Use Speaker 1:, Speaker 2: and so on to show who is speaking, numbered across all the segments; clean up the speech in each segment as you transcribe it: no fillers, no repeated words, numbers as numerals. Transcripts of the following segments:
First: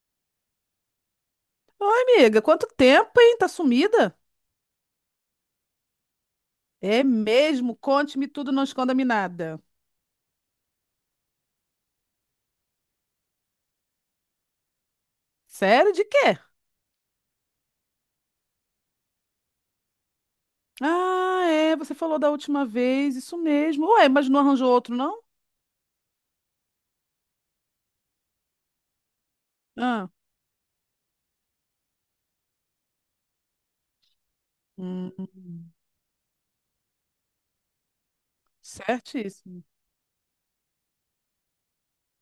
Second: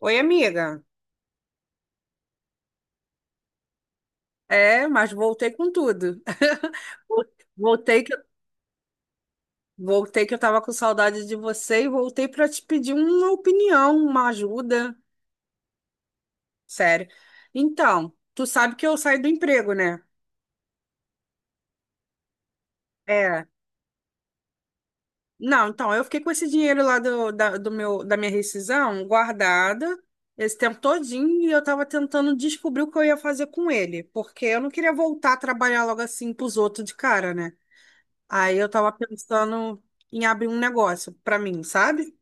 Speaker 1: Oi, amiga.
Speaker 2: Oi, amiga, quanto tempo, hein? Tá sumida?
Speaker 1: É, mas voltei com tudo.
Speaker 2: É
Speaker 1: Vol-
Speaker 2: mesmo?
Speaker 1: Voltei que,
Speaker 2: Conte-me tudo, não esconda-me nada.
Speaker 1: voltei que eu tava com saudade de você e voltei para te pedir uma opinião, uma ajuda.
Speaker 2: Sério, de quê?
Speaker 1: Sério. Então, tu sabe que eu saí do emprego, né?
Speaker 2: Ah, é, você falou da última vez, isso
Speaker 1: É.
Speaker 2: mesmo. Ué, mas não arranjou outro, não?
Speaker 1: Não, então, eu fiquei com esse dinheiro lá do, da, do meu, da minha rescisão guardada
Speaker 2: Ah,
Speaker 1: esse tempo todinho e eu tava tentando descobrir o que eu ia fazer com ele, porque eu não queria
Speaker 2: hum,
Speaker 1: voltar a trabalhar logo assim pros outros de cara, né? Aí eu tava
Speaker 2: certíssimo.
Speaker 1: pensando em abrir um negócio pra mim, sabe?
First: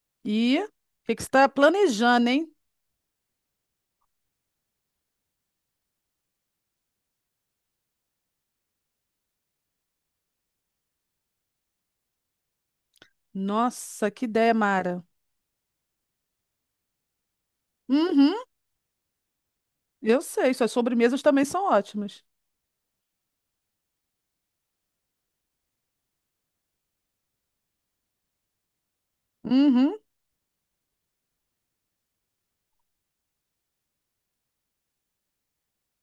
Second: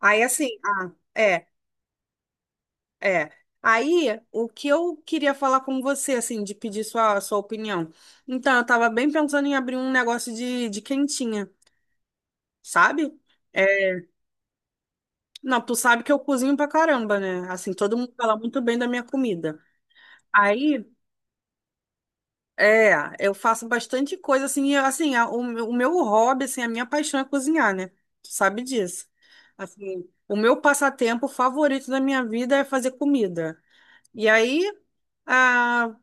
Speaker 1: Aí assim,
Speaker 2: E o que que você
Speaker 1: é,
Speaker 2: está planejando, hein?
Speaker 1: é. Aí o que eu queria falar com você, assim, de pedir sua opinião. Então, eu tava bem pensando em abrir um negócio de quentinha, sabe? É,
Speaker 2: Nossa, que ideia, Mara.
Speaker 1: não, tu sabe que eu cozinho pra caramba, né? Assim, todo mundo
Speaker 2: Uhum,
Speaker 1: fala muito bem da minha comida.
Speaker 2: eu sei, suas
Speaker 1: Aí
Speaker 2: sobremesas também são ótimas.
Speaker 1: é, eu faço bastante coisa assim, e, assim, o meu hobby, assim, a minha paixão é cozinhar, né? Tu sabe disso.
Speaker 2: Uhum,
Speaker 1: Assim, o meu passatempo favorito da minha vida é fazer comida. E aí, ah,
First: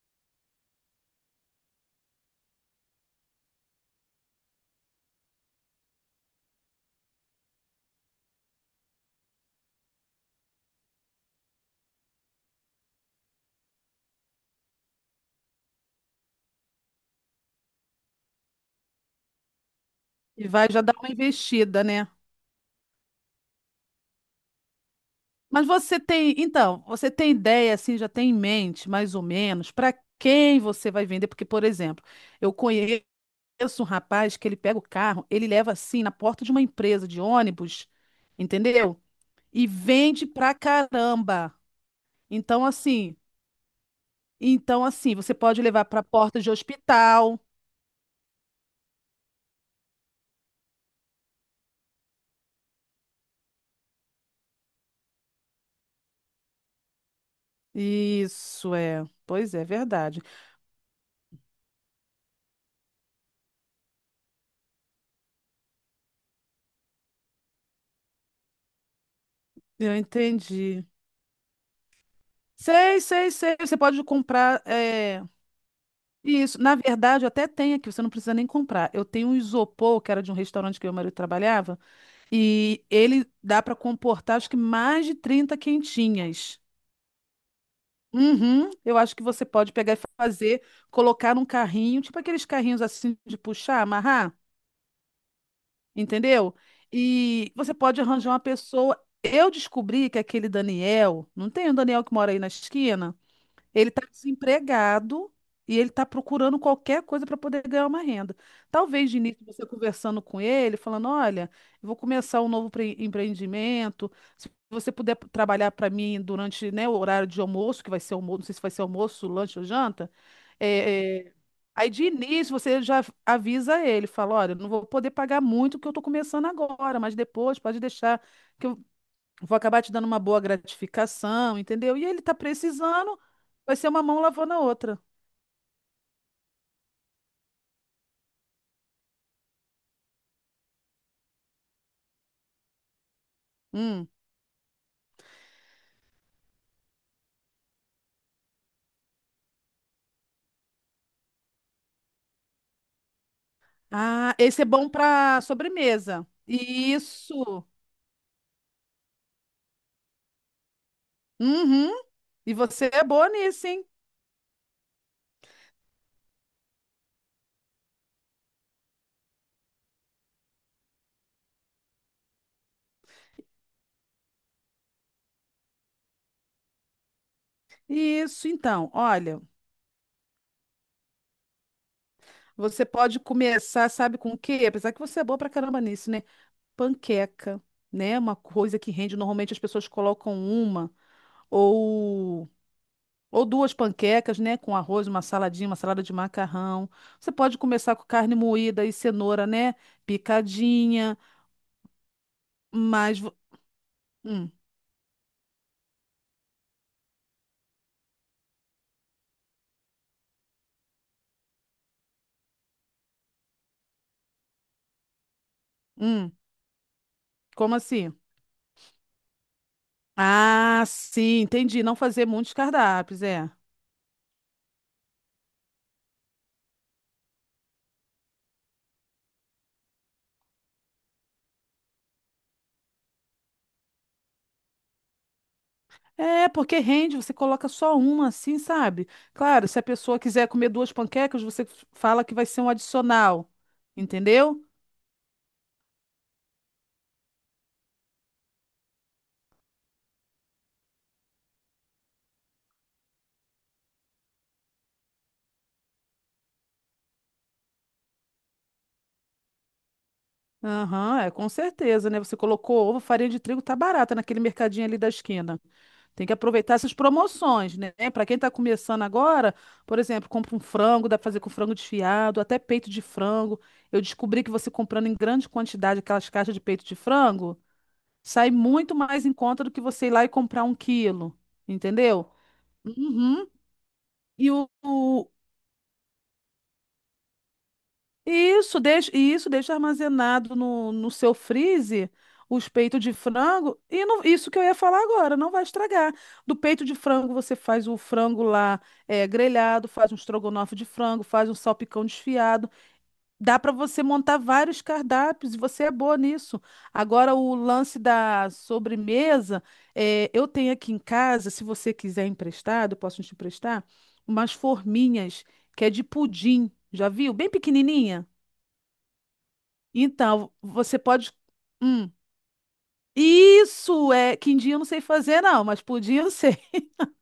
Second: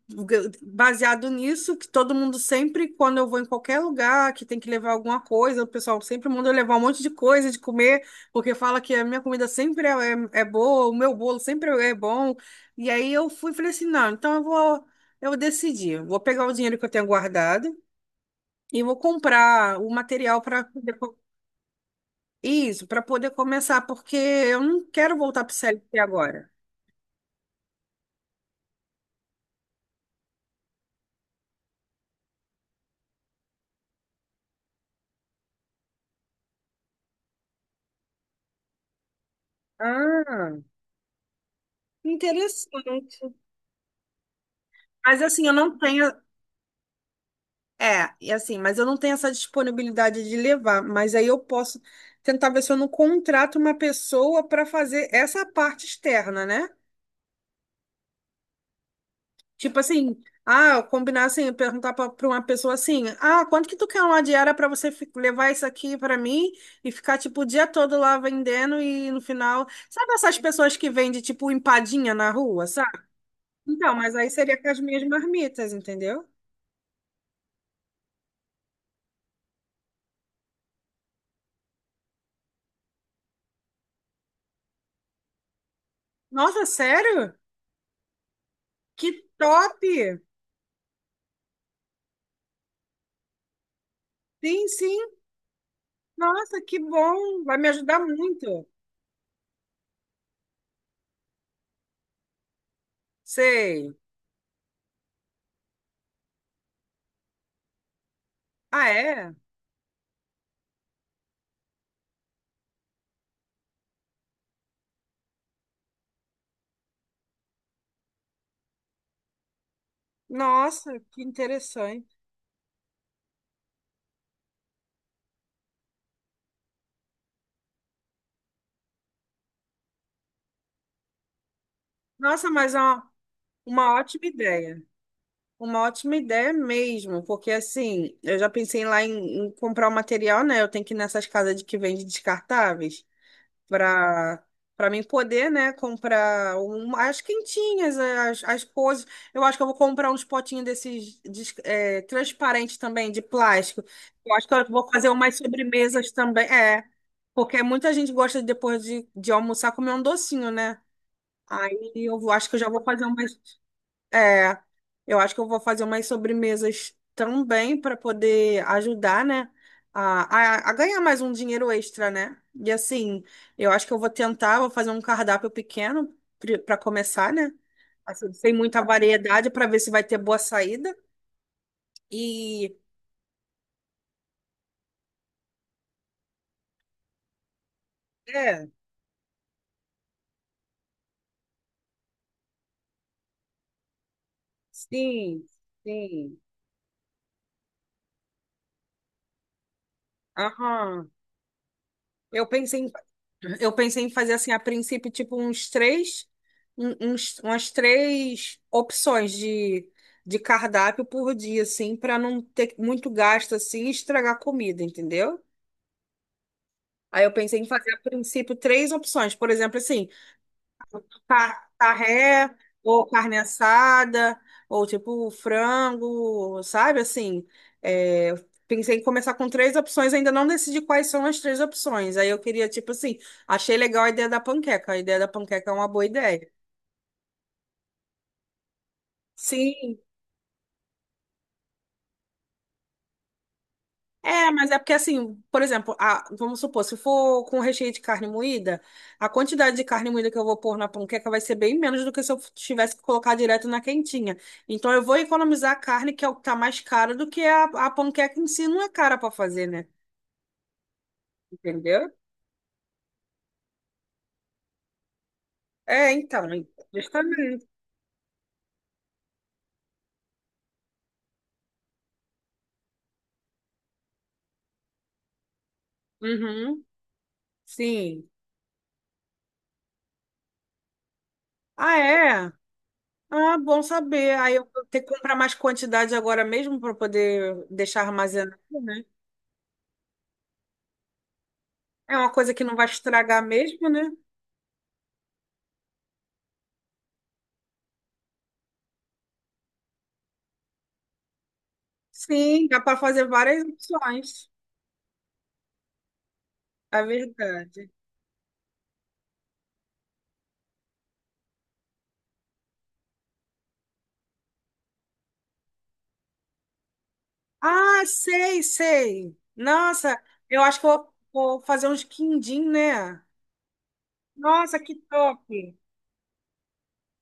Speaker 1: baseado nisso, que todo mundo sempre, quando eu vou em qualquer lugar que tem que levar alguma coisa, o pessoal sempre manda eu levar um monte de coisa de comer, porque fala que a minha comida sempre é boa, o meu bolo sempre é bom. E aí eu fui e falei assim: não, então eu vou, eu decidi, vou pegar o dinheiro que eu tenho guardado e vou comprar o material
Speaker 2: e
Speaker 1: para
Speaker 2: vai já dar uma investida, né?
Speaker 1: isso, para poder começar, porque eu não quero voltar para o
Speaker 2: Mas
Speaker 1: CLT
Speaker 2: você tem,
Speaker 1: agora.
Speaker 2: então, você tem ideia, assim, já tem em mente, mais ou menos, para quem você vai vender? Porque, por exemplo, eu conheço um rapaz que ele pega o carro, ele leva assim na porta de uma empresa de ônibus, entendeu? E vende
Speaker 1: Ah,
Speaker 2: pra caramba. Então, assim,
Speaker 1: interessante.
Speaker 2: então, assim,
Speaker 1: Mas
Speaker 2: você
Speaker 1: assim, eu
Speaker 2: pode
Speaker 1: não
Speaker 2: levar pra
Speaker 1: tenho.
Speaker 2: porta de hospital.
Speaker 1: É, e assim, mas eu não tenho essa disponibilidade de levar, mas aí eu posso tentar ver se eu não contrato uma pessoa para fazer essa parte externa, né?
Speaker 2: Isso é, pois é, é
Speaker 1: Tipo assim,
Speaker 2: verdade.
Speaker 1: combinar assim, perguntar para uma pessoa assim: "Ah, quanto que tu quer uma diária para você levar isso aqui para mim e ficar tipo o dia todo lá vendendo e no final,
Speaker 2: Eu
Speaker 1: sabe essas pessoas
Speaker 2: entendi.
Speaker 1: que vendem tipo empadinha na rua, sabe?
Speaker 2: Sei, sei, sei. Você
Speaker 1: Então,
Speaker 2: pode
Speaker 1: mas aí seria
Speaker 2: comprar.
Speaker 1: com as minhas
Speaker 2: É,
Speaker 1: marmitas, entendeu?
Speaker 2: isso, na verdade, eu até tenho aqui, você não precisa nem comprar. Eu tenho um isopor, que era de um restaurante que meu marido trabalhava, e ele dá para comportar acho que mais de 30 quentinhas.
Speaker 1: Nossa, sério?
Speaker 2: Uhum, eu
Speaker 1: Que
Speaker 2: acho que você pode
Speaker 1: top!
Speaker 2: pegar e fazer, colocar num carrinho, tipo aqueles carrinhos assim de puxar, amarrar,
Speaker 1: Sim, sim.
Speaker 2: entendeu?
Speaker 1: Nossa, que bom!
Speaker 2: E
Speaker 1: Vai me
Speaker 2: você
Speaker 1: ajudar
Speaker 2: pode arranjar uma
Speaker 1: muito.
Speaker 2: pessoa. Eu descobri que aquele Daniel, não tem um Daniel que mora aí na esquina? Ele
Speaker 1: Sei.
Speaker 2: está desempregado e ele está procurando qualquer coisa para poder ganhar uma renda.
Speaker 1: Ah,
Speaker 2: Talvez de
Speaker 1: é?
Speaker 2: início você conversando com ele, falando: olha, eu vou começar um novo empreendimento. Se você puder trabalhar para mim durante, né, o horário de almoço, que vai ser almoço, não sei se vai ser almoço, lanche ou janta.
Speaker 1: Nossa,
Speaker 2: É,
Speaker 1: que
Speaker 2: é, aí de
Speaker 1: interessante.
Speaker 2: início você já avisa ele, fala: olha, eu não vou poder pagar muito porque eu estou começando agora, mas depois pode deixar que eu vou acabar te dando uma boa gratificação, entendeu? E ele tá
Speaker 1: Nossa, mas é uma,
Speaker 2: precisando, vai ser
Speaker 1: uma
Speaker 2: uma mão
Speaker 1: ótima
Speaker 2: lavando a
Speaker 1: ideia.
Speaker 2: outra.
Speaker 1: Uma ótima ideia mesmo, porque assim, eu já pensei lá em comprar o material, né? Eu tenho que ir nessas casas de que vende descartáveis,
Speaker 2: Hum.
Speaker 1: para para mim poder, né, comprar as quentinhas, as coisas. Eu acho que eu vou comprar uns potinhos desses transparentes também, de plástico. Eu
Speaker 2: Ah,
Speaker 1: acho que
Speaker 2: esse
Speaker 1: eu
Speaker 2: é bom
Speaker 1: vou fazer umas
Speaker 2: para
Speaker 1: sobremesas
Speaker 2: sobremesa.
Speaker 1: também. É, porque
Speaker 2: Isso.
Speaker 1: muita gente gosta depois de almoçar comer um docinho, né? Aí
Speaker 2: Uhum.
Speaker 1: eu acho
Speaker 2: E
Speaker 1: que eu já vou
Speaker 2: você é
Speaker 1: fazer
Speaker 2: boa
Speaker 1: umas.
Speaker 2: nisso, hein?
Speaker 1: É, eu acho que eu vou fazer umas sobremesas também para poder ajudar, né? A ganhar mais um dinheiro extra, né? E assim, eu acho que eu vou tentar, vou fazer um cardápio pequeno para começar, né? Assim,
Speaker 2: Isso,
Speaker 1: sem muita
Speaker 2: então, olha,
Speaker 1: variedade para ver se vai ter boa saída. E
Speaker 2: você pode começar, sabe com o quê? Apesar que você é boa pra caramba nisso, né? Panqueca, né? Uma
Speaker 1: é,
Speaker 2: coisa que rende, normalmente as pessoas colocam uma ou Ou duas panquecas, né? Com arroz, uma
Speaker 1: sim,
Speaker 2: saladinha, uma salada de
Speaker 1: sim.
Speaker 2: macarrão. Você pode começar com carne moída e cenoura, né?
Speaker 1: Aham.
Speaker 2: Picadinha.
Speaker 1: Eu pensei em
Speaker 2: Mas. vo-
Speaker 1: Eu pensei em fazer
Speaker 2: Hum,
Speaker 1: assim, a princípio, tipo, uns três, um- uns, umas três opções de cardápio por dia, assim, para não ter muito gasto assim e estragar a comida, entendeu?
Speaker 2: hum,
Speaker 1: Aí eu pensei em
Speaker 2: como
Speaker 1: fazer a
Speaker 2: assim?
Speaker 1: princípio três opções. Por exemplo, assim,
Speaker 2: Ah, sim, entendi. Não fazer
Speaker 1: Carré,
Speaker 2: muitos
Speaker 1: ou
Speaker 2: cardápios,
Speaker 1: carne
Speaker 2: é.
Speaker 1: assada, ou tipo frango, sabe? Assim, é, pensei em começar com três opções, ainda não decidi quais são as três opções. Aí eu queria, tipo assim, achei legal a ideia da panqueca. A ideia da panqueca é uma boa ideia.
Speaker 2: É, porque rende, você coloca só uma, assim, sabe? Claro, se a
Speaker 1: Sim,
Speaker 2: pessoa quiser comer duas panquecas, você fala que vai ser um adicional.
Speaker 1: é,
Speaker 2: Entendeu?
Speaker 1: mas é porque assim, por exemplo, vamos supor, se for com recheio de carne moída, a quantidade de carne moída que eu vou pôr na panqueca vai ser bem menos do que se eu tivesse que colocar direto na quentinha. Então eu vou economizar a carne, que é o que tá mais caro, do que a panqueca em si não é cara para fazer, né?
Speaker 2: Aham, é, com certeza,
Speaker 1: Entendeu?
Speaker 2: né? Você colocou ovo, farinha de trigo, tá barata naquele mercadinho ali da esquina.
Speaker 1: É,
Speaker 2: Tem que
Speaker 1: então,
Speaker 2: aproveitar essas
Speaker 1: justamente.
Speaker 2: promoções, né? Para quem está começando agora, por exemplo, compra um frango, dá para fazer com frango desfiado, até peito de frango. Eu descobri que você comprando em grande quantidade aquelas caixas de
Speaker 1: Uhum,
Speaker 2: peito de frango,
Speaker 1: sim.
Speaker 2: sai muito mais em conta do que você ir lá e comprar um quilo,
Speaker 1: Ah,
Speaker 2: entendeu?
Speaker 1: é?
Speaker 2: Uhum.
Speaker 1: Ah, bom saber.
Speaker 2: E
Speaker 1: Aí
Speaker 2: o,
Speaker 1: eu vou ter que
Speaker 2: o,
Speaker 1: comprar mais quantidade agora mesmo para poder deixar armazenado,
Speaker 2: isso,
Speaker 1: né?
Speaker 2: deixa, e isso deixa armazenado no, seu freezer
Speaker 1: É uma coisa que
Speaker 2: os
Speaker 1: não vai
Speaker 2: peitos de
Speaker 1: estragar
Speaker 2: frango.
Speaker 1: mesmo,
Speaker 2: E
Speaker 1: né?
Speaker 2: não- isso que eu ia falar agora, não vai estragar. Do peito de frango, você faz o frango lá grelhado, faz um estrogonofe de frango, faz um salpicão
Speaker 1: Sim,
Speaker 2: desfiado.
Speaker 1: dá para fazer
Speaker 2: Dá
Speaker 1: várias
Speaker 2: para você montar
Speaker 1: opções.
Speaker 2: vários cardápios e você é boa nisso.
Speaker 1: É
Speaker 2: Agora, o
Speaker 1: verdade.
Speaker 2: lance da sobremesa, eu tenho aqui em casa, se você quiser emprestado, eu posso te emprestar, umas forminhas que é de pudim. Já viu? Bem
Speaker 1: Ah,
Speaker 2: pequenininha.
Speaker 1: sei, sei. Nossa,
Speaker 2: Então,
Speaker 1: eu acho que eu
Speaker 2: você
Speaker 1: vou,
Speaker 2: pode.
Speaker 1: vou fazer uns
Speaker 2: Hum.
Speaker 1: quindim, né?
Speaker 2: Isso é. Quindim
Speaker 1: Nossa,
Speaker 2: eu não
Speaker 1: que
Speaker 2: sei
Speaker 1: top.
Speaker 2: fazer, não, mas pudim eu sei.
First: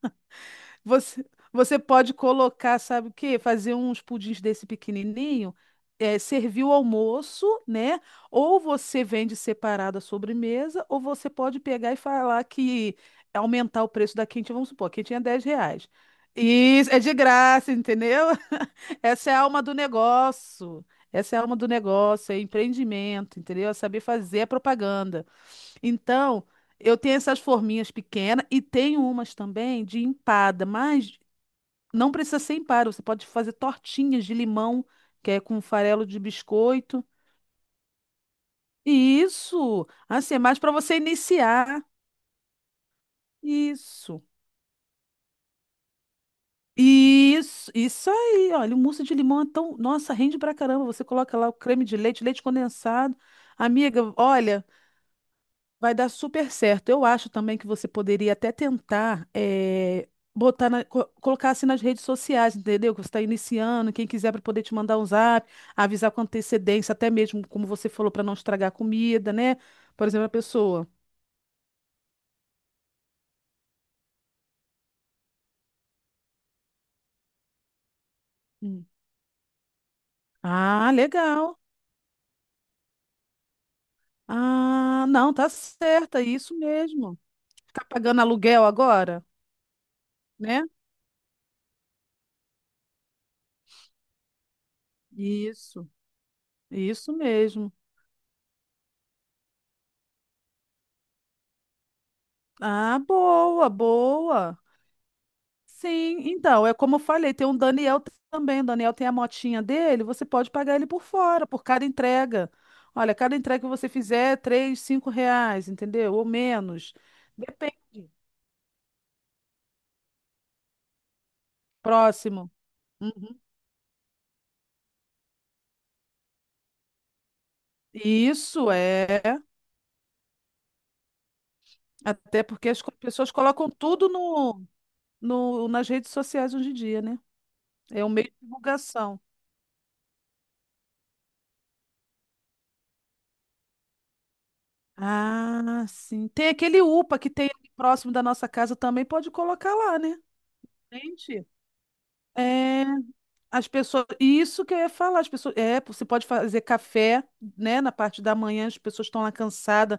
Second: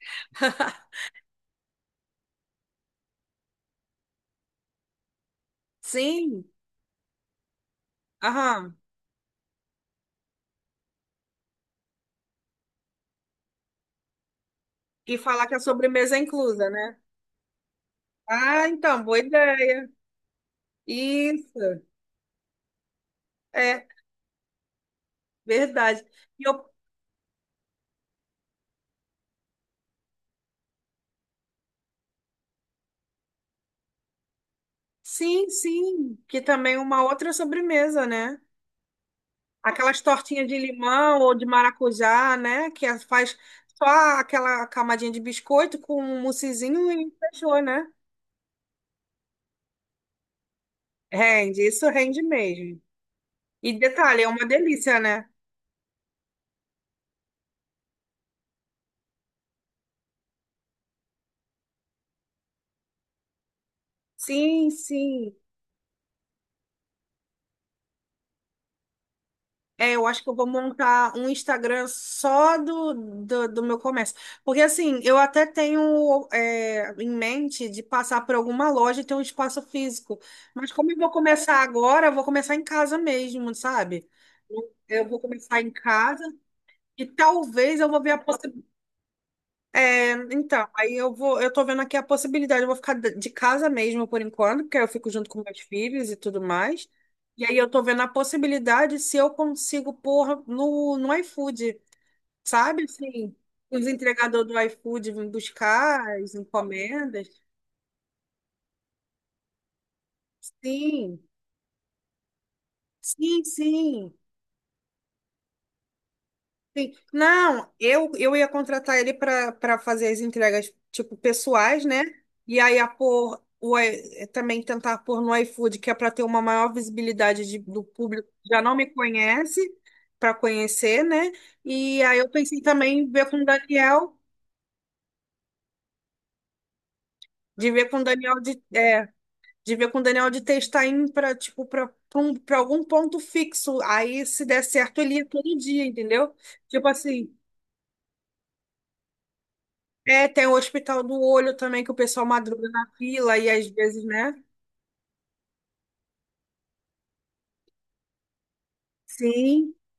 Speaker 2: Você, você pode colocar, sabe o quê? Fazer uns pudins desse pequenininho,
Speaker 1: Sim,
Speaker 2: servir o almoço, né? Ou
Speaker 1: aham.
Speaker 2: você vende separado a sobremesa, ou você pode pegar e falar que aumentar o preço da quentinha, vamos supor, a
Speaker 1: E
Speaker 2: quentinha é 10
Speaker 1: falar que a
Speaker 2: reais.
Speaker 1: sobremesa é inclusa,
Speaker 2: Isso,
Speaker 1: né?
Speaker 2: é de graça, entendeu?
Speaker 1: Ah, então, boa
Speaker 2: Essa é a alma do
Speaker 1: ideia.
Speaker 2: negócio. Essa é a alma do
Speaker 1: Isso,
Speaker 2: negócio, é empreendimento, entendeu? É
Speaker 1: é
Speaker 2: saber fazer a propaganda.
Speaker 1: verdade.
Speaker 2: Então,
Speaker 1: E eu,
Speaker 2: eu tenho essas forminhas pequenas e tenho umas também de empada, mas não precisa ser empada, você pode fazer tortinhas de limão, que é
Speaker 1: sim,
Speaker 2: com farelo
Speaker 1: sim,
Speaker 2: de
Speaker 1: que também é uma
Speaker 2: biscoito.
Speaker 1: outra sobremesa, né?
Speaker 2: Isso,
Speaker 1: Aquelas
Speaker 2: assim, é
Speaker 1: tortinhas de
Speaker 2: mais para você
Speaker 1: limão ou de
Speaker 2: iniciar.
Speaker 1: maracujá, né? Que faz só
Speaker 2: Isso.
Speaker 1: aquela camadinha de biscoito com um moussezinho e fechou,
Speaker 2: Isso,
Speaker 1: né?
Speaker 2: isso aí, olha, o mousse de limão é tão, nossa, rende pra caramba. Você coloca lá o
Speaker 1: Rende,
Speaker 2: creme
Speaker 1: isso
Speaker 2: de
Speaker 1: rende
Speaker 2: leite, leite
Speaker 1: mesmo.
Speaker 2: condensado.
Speaker 1: E
Speaker 2: Amiga,
Speaker 1: detalhe, é uma
Speaker 2: olha,
Speaker 1: delícia, né?
Speaker 2: vai dar super certo. Eu acho também que você poderia até tentar colocar assim nas redes sociais, entendeu? Que você está iniciando, quem quiser para poder
Speaker 1: Sim,
Speaker 2: te mandar um
Speaker 1: sim.
Speaker 2: zap, avisar com antecedência, até mesmo, como você falou, para não estragar a comida, né?
Speaker 1: É, eu
Speaker 2: Por
Speaker 1: acho
Speaker 2: exemplo,
Speaker 1: que
Speaker 2: a
Speaker 1: eu vou
Speaker 2: pessoa.
Speaker 1: montar um Instagram só do meu comércio. Porque, assim, eu até tenho em mente de passar por alguma
Speaker 2: Hum.
Speaker 1: loja e ter um espaço físico. Mas como
Speaker 2: Ah,
Speaker 1: eu vou
Speaker 2: legal.
Speaker 1: começar agora, eu vou começar em casa mesmo, sabe?
Speaker 2: Ah,
Speaker 1: Eu vou
Speaker 2: não, tá
Speaker 1: começar em
Speaker 2: certa,
Speaker 1: casa
Speaker 2: é isso
Speaker 1: e
Speaker 2: mesmo.
Speaker 1: talvez
Speaker 2: Tá
Speaker 1: eu vou ver a
Speaker 2: pagando aluguel
Speaker 1: possibilidade.
Speaker 2: agora, né?
Speaker 1: Então, aí eu vou, eu tô vendo aqui a possibilidade, eu vou ficar de casa mesmo por enquanto, porque eu fico junto com meus
Speaker 2: Isso,
Speaker 1: filhos e tudo mais.
Speaker 2: isso
Speaker 1: E aí eu
Speaker 2: mesmo.
Speaker 1: tô vendo a possibilidade se eu consigo pôr no iFood, sabe?
Speaker 2: Ah,
Speaker 1: Assim,
Speaker 2: boa,
Speaker 1: os entregadores
Speaker 2: boa.
Speaker 1: do iFood vêm buscar
Speaker 2: Sim,
Speaker 1: as
Speaker 2: então, é como eu
Speaker 1: encomendas.
Speaker 2: falei, tem um Daniel também, o Daniel tem a motinha dele, você pode pagar ele por
Speaker 1: Sim,
Speaker 2: fora, por cada entrega. Olha, cada
Speaker 1: sim,
Speaker 2: entrega que você
Speaker 1: sim.
Speaker 2: fizer é 3, 5 reais, entendeu? Ou
Speaker 1: Sim.
Speaker 2: menos.
Speaker 1: Não,
Speaker 2: Depende.
Speaker 1: eu ia contratar ele para fazer as entregas, tipo, pessoais, né?
Speaker 2: Próximo.
Speaker 1: E aí a pôr,
Speaker 2: Uhum.
Speaker 1: o, i- eh, também tentar pôr no iFood, que é para ter uma maior visibilidade do público que já
Speaker 2: Isso
Speaker 1: não me
Speaker 2: é,
Speaker 1: conhece, para conhecer, né? E aí eu
Speaker 2: até
Speaker 1: pensei
Speaker 2: porque as co-
Speaker 1: também em ver
Speaker 2: pessoas
Speaker 1: com o
Speaker 2: colocam tudo
Speaker 1: Daniel,
Speaker 2: no, no, nas redes sociais hoje em dia, né?
Speaker 1: de ver com o
Speaker 2: É um meio de
Speaker 1: Daniel de, é,
Speaker 2: divulgação.
Speaker 1: de ver com o Daniel de testar para tipo, para um, para algum ponto fixo. Aí, se der certo, ele ia todo dia,
Speaker 2: Ah, sim.
Speaker 1: entendeu?
Speaker 2: Tem aquele
Speaker 1: Tipo
Speaker 2: UPA que
Speaker 1: assim.
Speaker 2: tem ali próximo da nossa casa também, pode colocar lá, né?
Speaker 1: É, tem o Hospital do
Speaker 2: Gente.
Speaker 1: Olho também, que o pessoal madruga
Speaker 2: É.
Speaker 1: na fila e às
Speaker 2: As
Speaker 1: vezes,
Speaker 2: pessoas,
Speaker 1: né?
Speaker 2: e isso que eu ia falar, as pessoas, você pode fazer café, né, na parte da manhã, as pessoas estão lá
Speaker 1: Sim.
Speaker 2: cansadas,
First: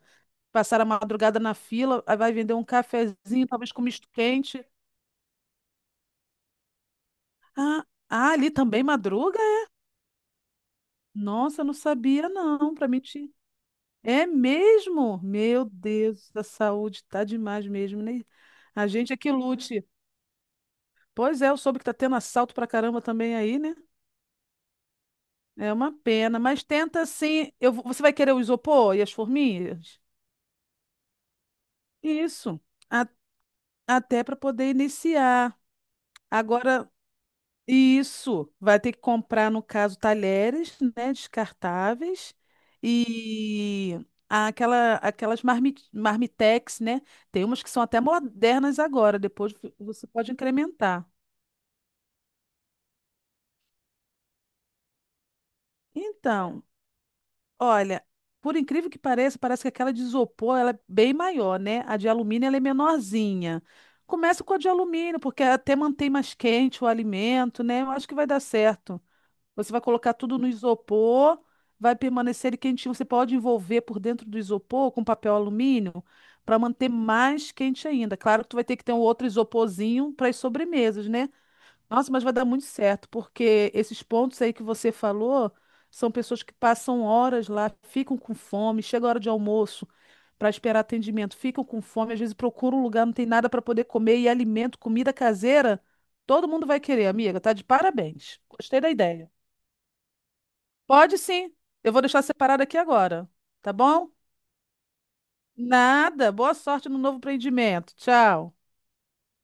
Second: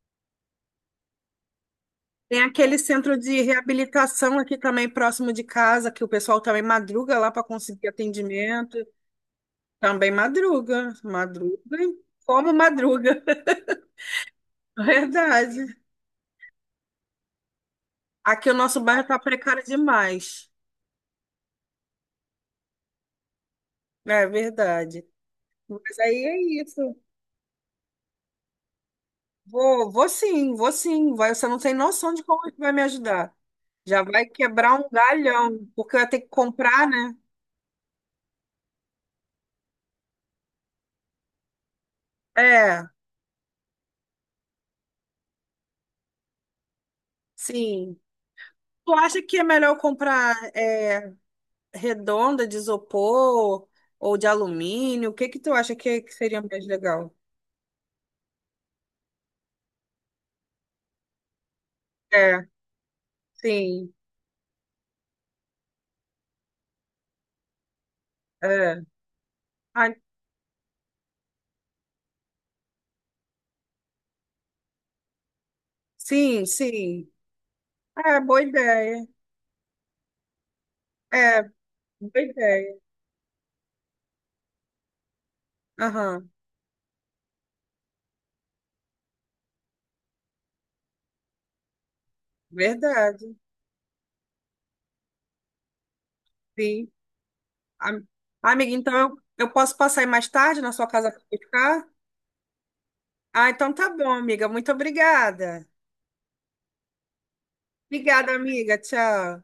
Speaker 2: passaram a madrugada na fila, aí vai
Speaker 1: Tem
Speaker 2: vender um
Speaker 1: aquele centro de
Speaker 2: cafezinho, talvez com misto
Speaker 1: reabilitação aqui
Speaker 2: quente.
Speaker 1: também, próximo de casa, que o pessoal também madruga lá para
Speaker 2: Ah,
Speaker 1: conseguir
Speaker 2: ah, ali
Speaker 1: atendimento.
Speaker 2: também madruga? É?
Speaker 1: Também madruga, madruga,
Speaker 2: Nossa, não sabia
Speaker 1: como
Speaker 2: não, para mim.
Speaker 1: madruga.
Speaker 2: É mesmo? Meu
Speaker 1: Verdade.
Speaker 2: Deus, a saúde tá demais mesmo, né?
Speaker 1: Aqui o nosso
Speaker 2: A
Speaker 1: bairro
Speaker 2: gente é
Speaker 1: está
Speaker 2: que
Speaker 1: precário
Speaker 2: lute.
Speaker 1: demais.
Speaker 2: Pois é, eu soube que tá tendo assalto pra caramba também aí, né?
Speaker 1: É verdade.
Speaker 2: É uma
Speaker 1: Mas aí
Speaker 2: pena,
Speaker 1: é
Speaker 2: mas
Speaker 1: isso.
Speaker 2: tenta sim. Você vai querer o isopor e as
Speaker 1: Vou,
Speaker 2: forminhas?
Speaker 1: vou sim, vou sim. Vai, você não tem noção de como é que
Speaker 2: Isso,
Speaker 1: vai me
Speaker 2: a-
Speaker 1: ajudar. Já
Speaker 2: até
Speaker 1: vai
Speaker 2: para poder
Speaker 1: quebrar um
Speaker 2: iniciar.
Speaker 1: galhão, porque eu ia ter que comprar,
Speaker 2: Agora,
Speaker 1: né?
Speaker 2: isso, vai ter que comprar, no caso, talheres, né, descartáveis
Speaker 1: É,
Speaker 2: e aquelas marmitex, né? Tem umas que são
Speaker 1: sim.
Speaker 2: até modernas
Speaker 1: Tu
Speaker 2: agora,
Speaker 1: acha que é
Speaker 2: depois vo-
Speaker 1: melhor
Speaker 2: você pode
Speaker 1: comprar
Speaker 2: incrementar.
Speaker 1: redonda de isopor ou de alumínio? O que que tu acha que, é que seria
Speaker 2: Então,
Speaker 1: mais legal?
Speaker 2: olha, por incrível que pareça, parece que aquela de isopor ela é bem maior, né? A de
Speaker 1: É,
Speaker 2: alumínio ela é menorzinha.
Speaker 1: sim,
Speaker 2: Começa com a de alumínio, porque até mantém mais quente o alimento, né? Eu acho que vai dar
Speaker 1: é.
Speaker 2: certo. Você vai
Speaker 1: Ah,
Speaker 2: colocar tudo no isopor, vai permanecer ele quentinho. Você pode envolver por dentro do isopor com papel alumínio
Speaker 1: sim,
Speaker 2: para manter
Speaker 1: sim.
Speaker 2: mais quente ainda.
Speaker 1: É, boa
Speaker 2: Claro que tu vai ter que ter um
Speaker 1: ideia.
Speaker 2: outro isoporzinho para as sobremesas, né?
Speaker 1: É,
Speaker 2: Nossa,
Speaker 1: boa
Speaker 2: mas vai dar muito
Speaker 1: ideia.
Speaker 2: certo, porque esses pontos aí que você falou são
Speaker 1: Aham,
Speaker 2: pessoas que passam horas lá, ficam com fome, chega a hora de almoço para esperar atendimento, ficam com fome, às vezes procuram um lugar, não tem
Speaker 1: verdade.
Speaker 2: nada para poder comer e alimento, comida caseira, todo mundo vai
Speaker 1: Sim.
Speaker 2: querer, amiga, tá de
Speaker 1: Am-
Speaker 2: parabéns.
Speaker 1: Amiga,
Speaker 2: Gostei da
Speaker 1: então eu,
Speaker 2: ideia.
Speaker 1: eu posso passar aí mais tarde na sua casa
Speaker 2: Pode
Speaker 1: para
Speaker 2: sim.
Speaker 1: ficar?
Speaker 2: Eu vou deixar separado aqui agora,
Speaker 1: Ah, então
Speaker 2: tá
Speaker 1: tá bom,
Speaker 2: bom?
Speaker 1: amiga. Muito obrigada.
Speaker 2: Nada. Boa sorte no novo empreendimento.
Speaker 1: Obrigada,
Speaker 2: Tchau.
Speaker 1: amiga. Tchau.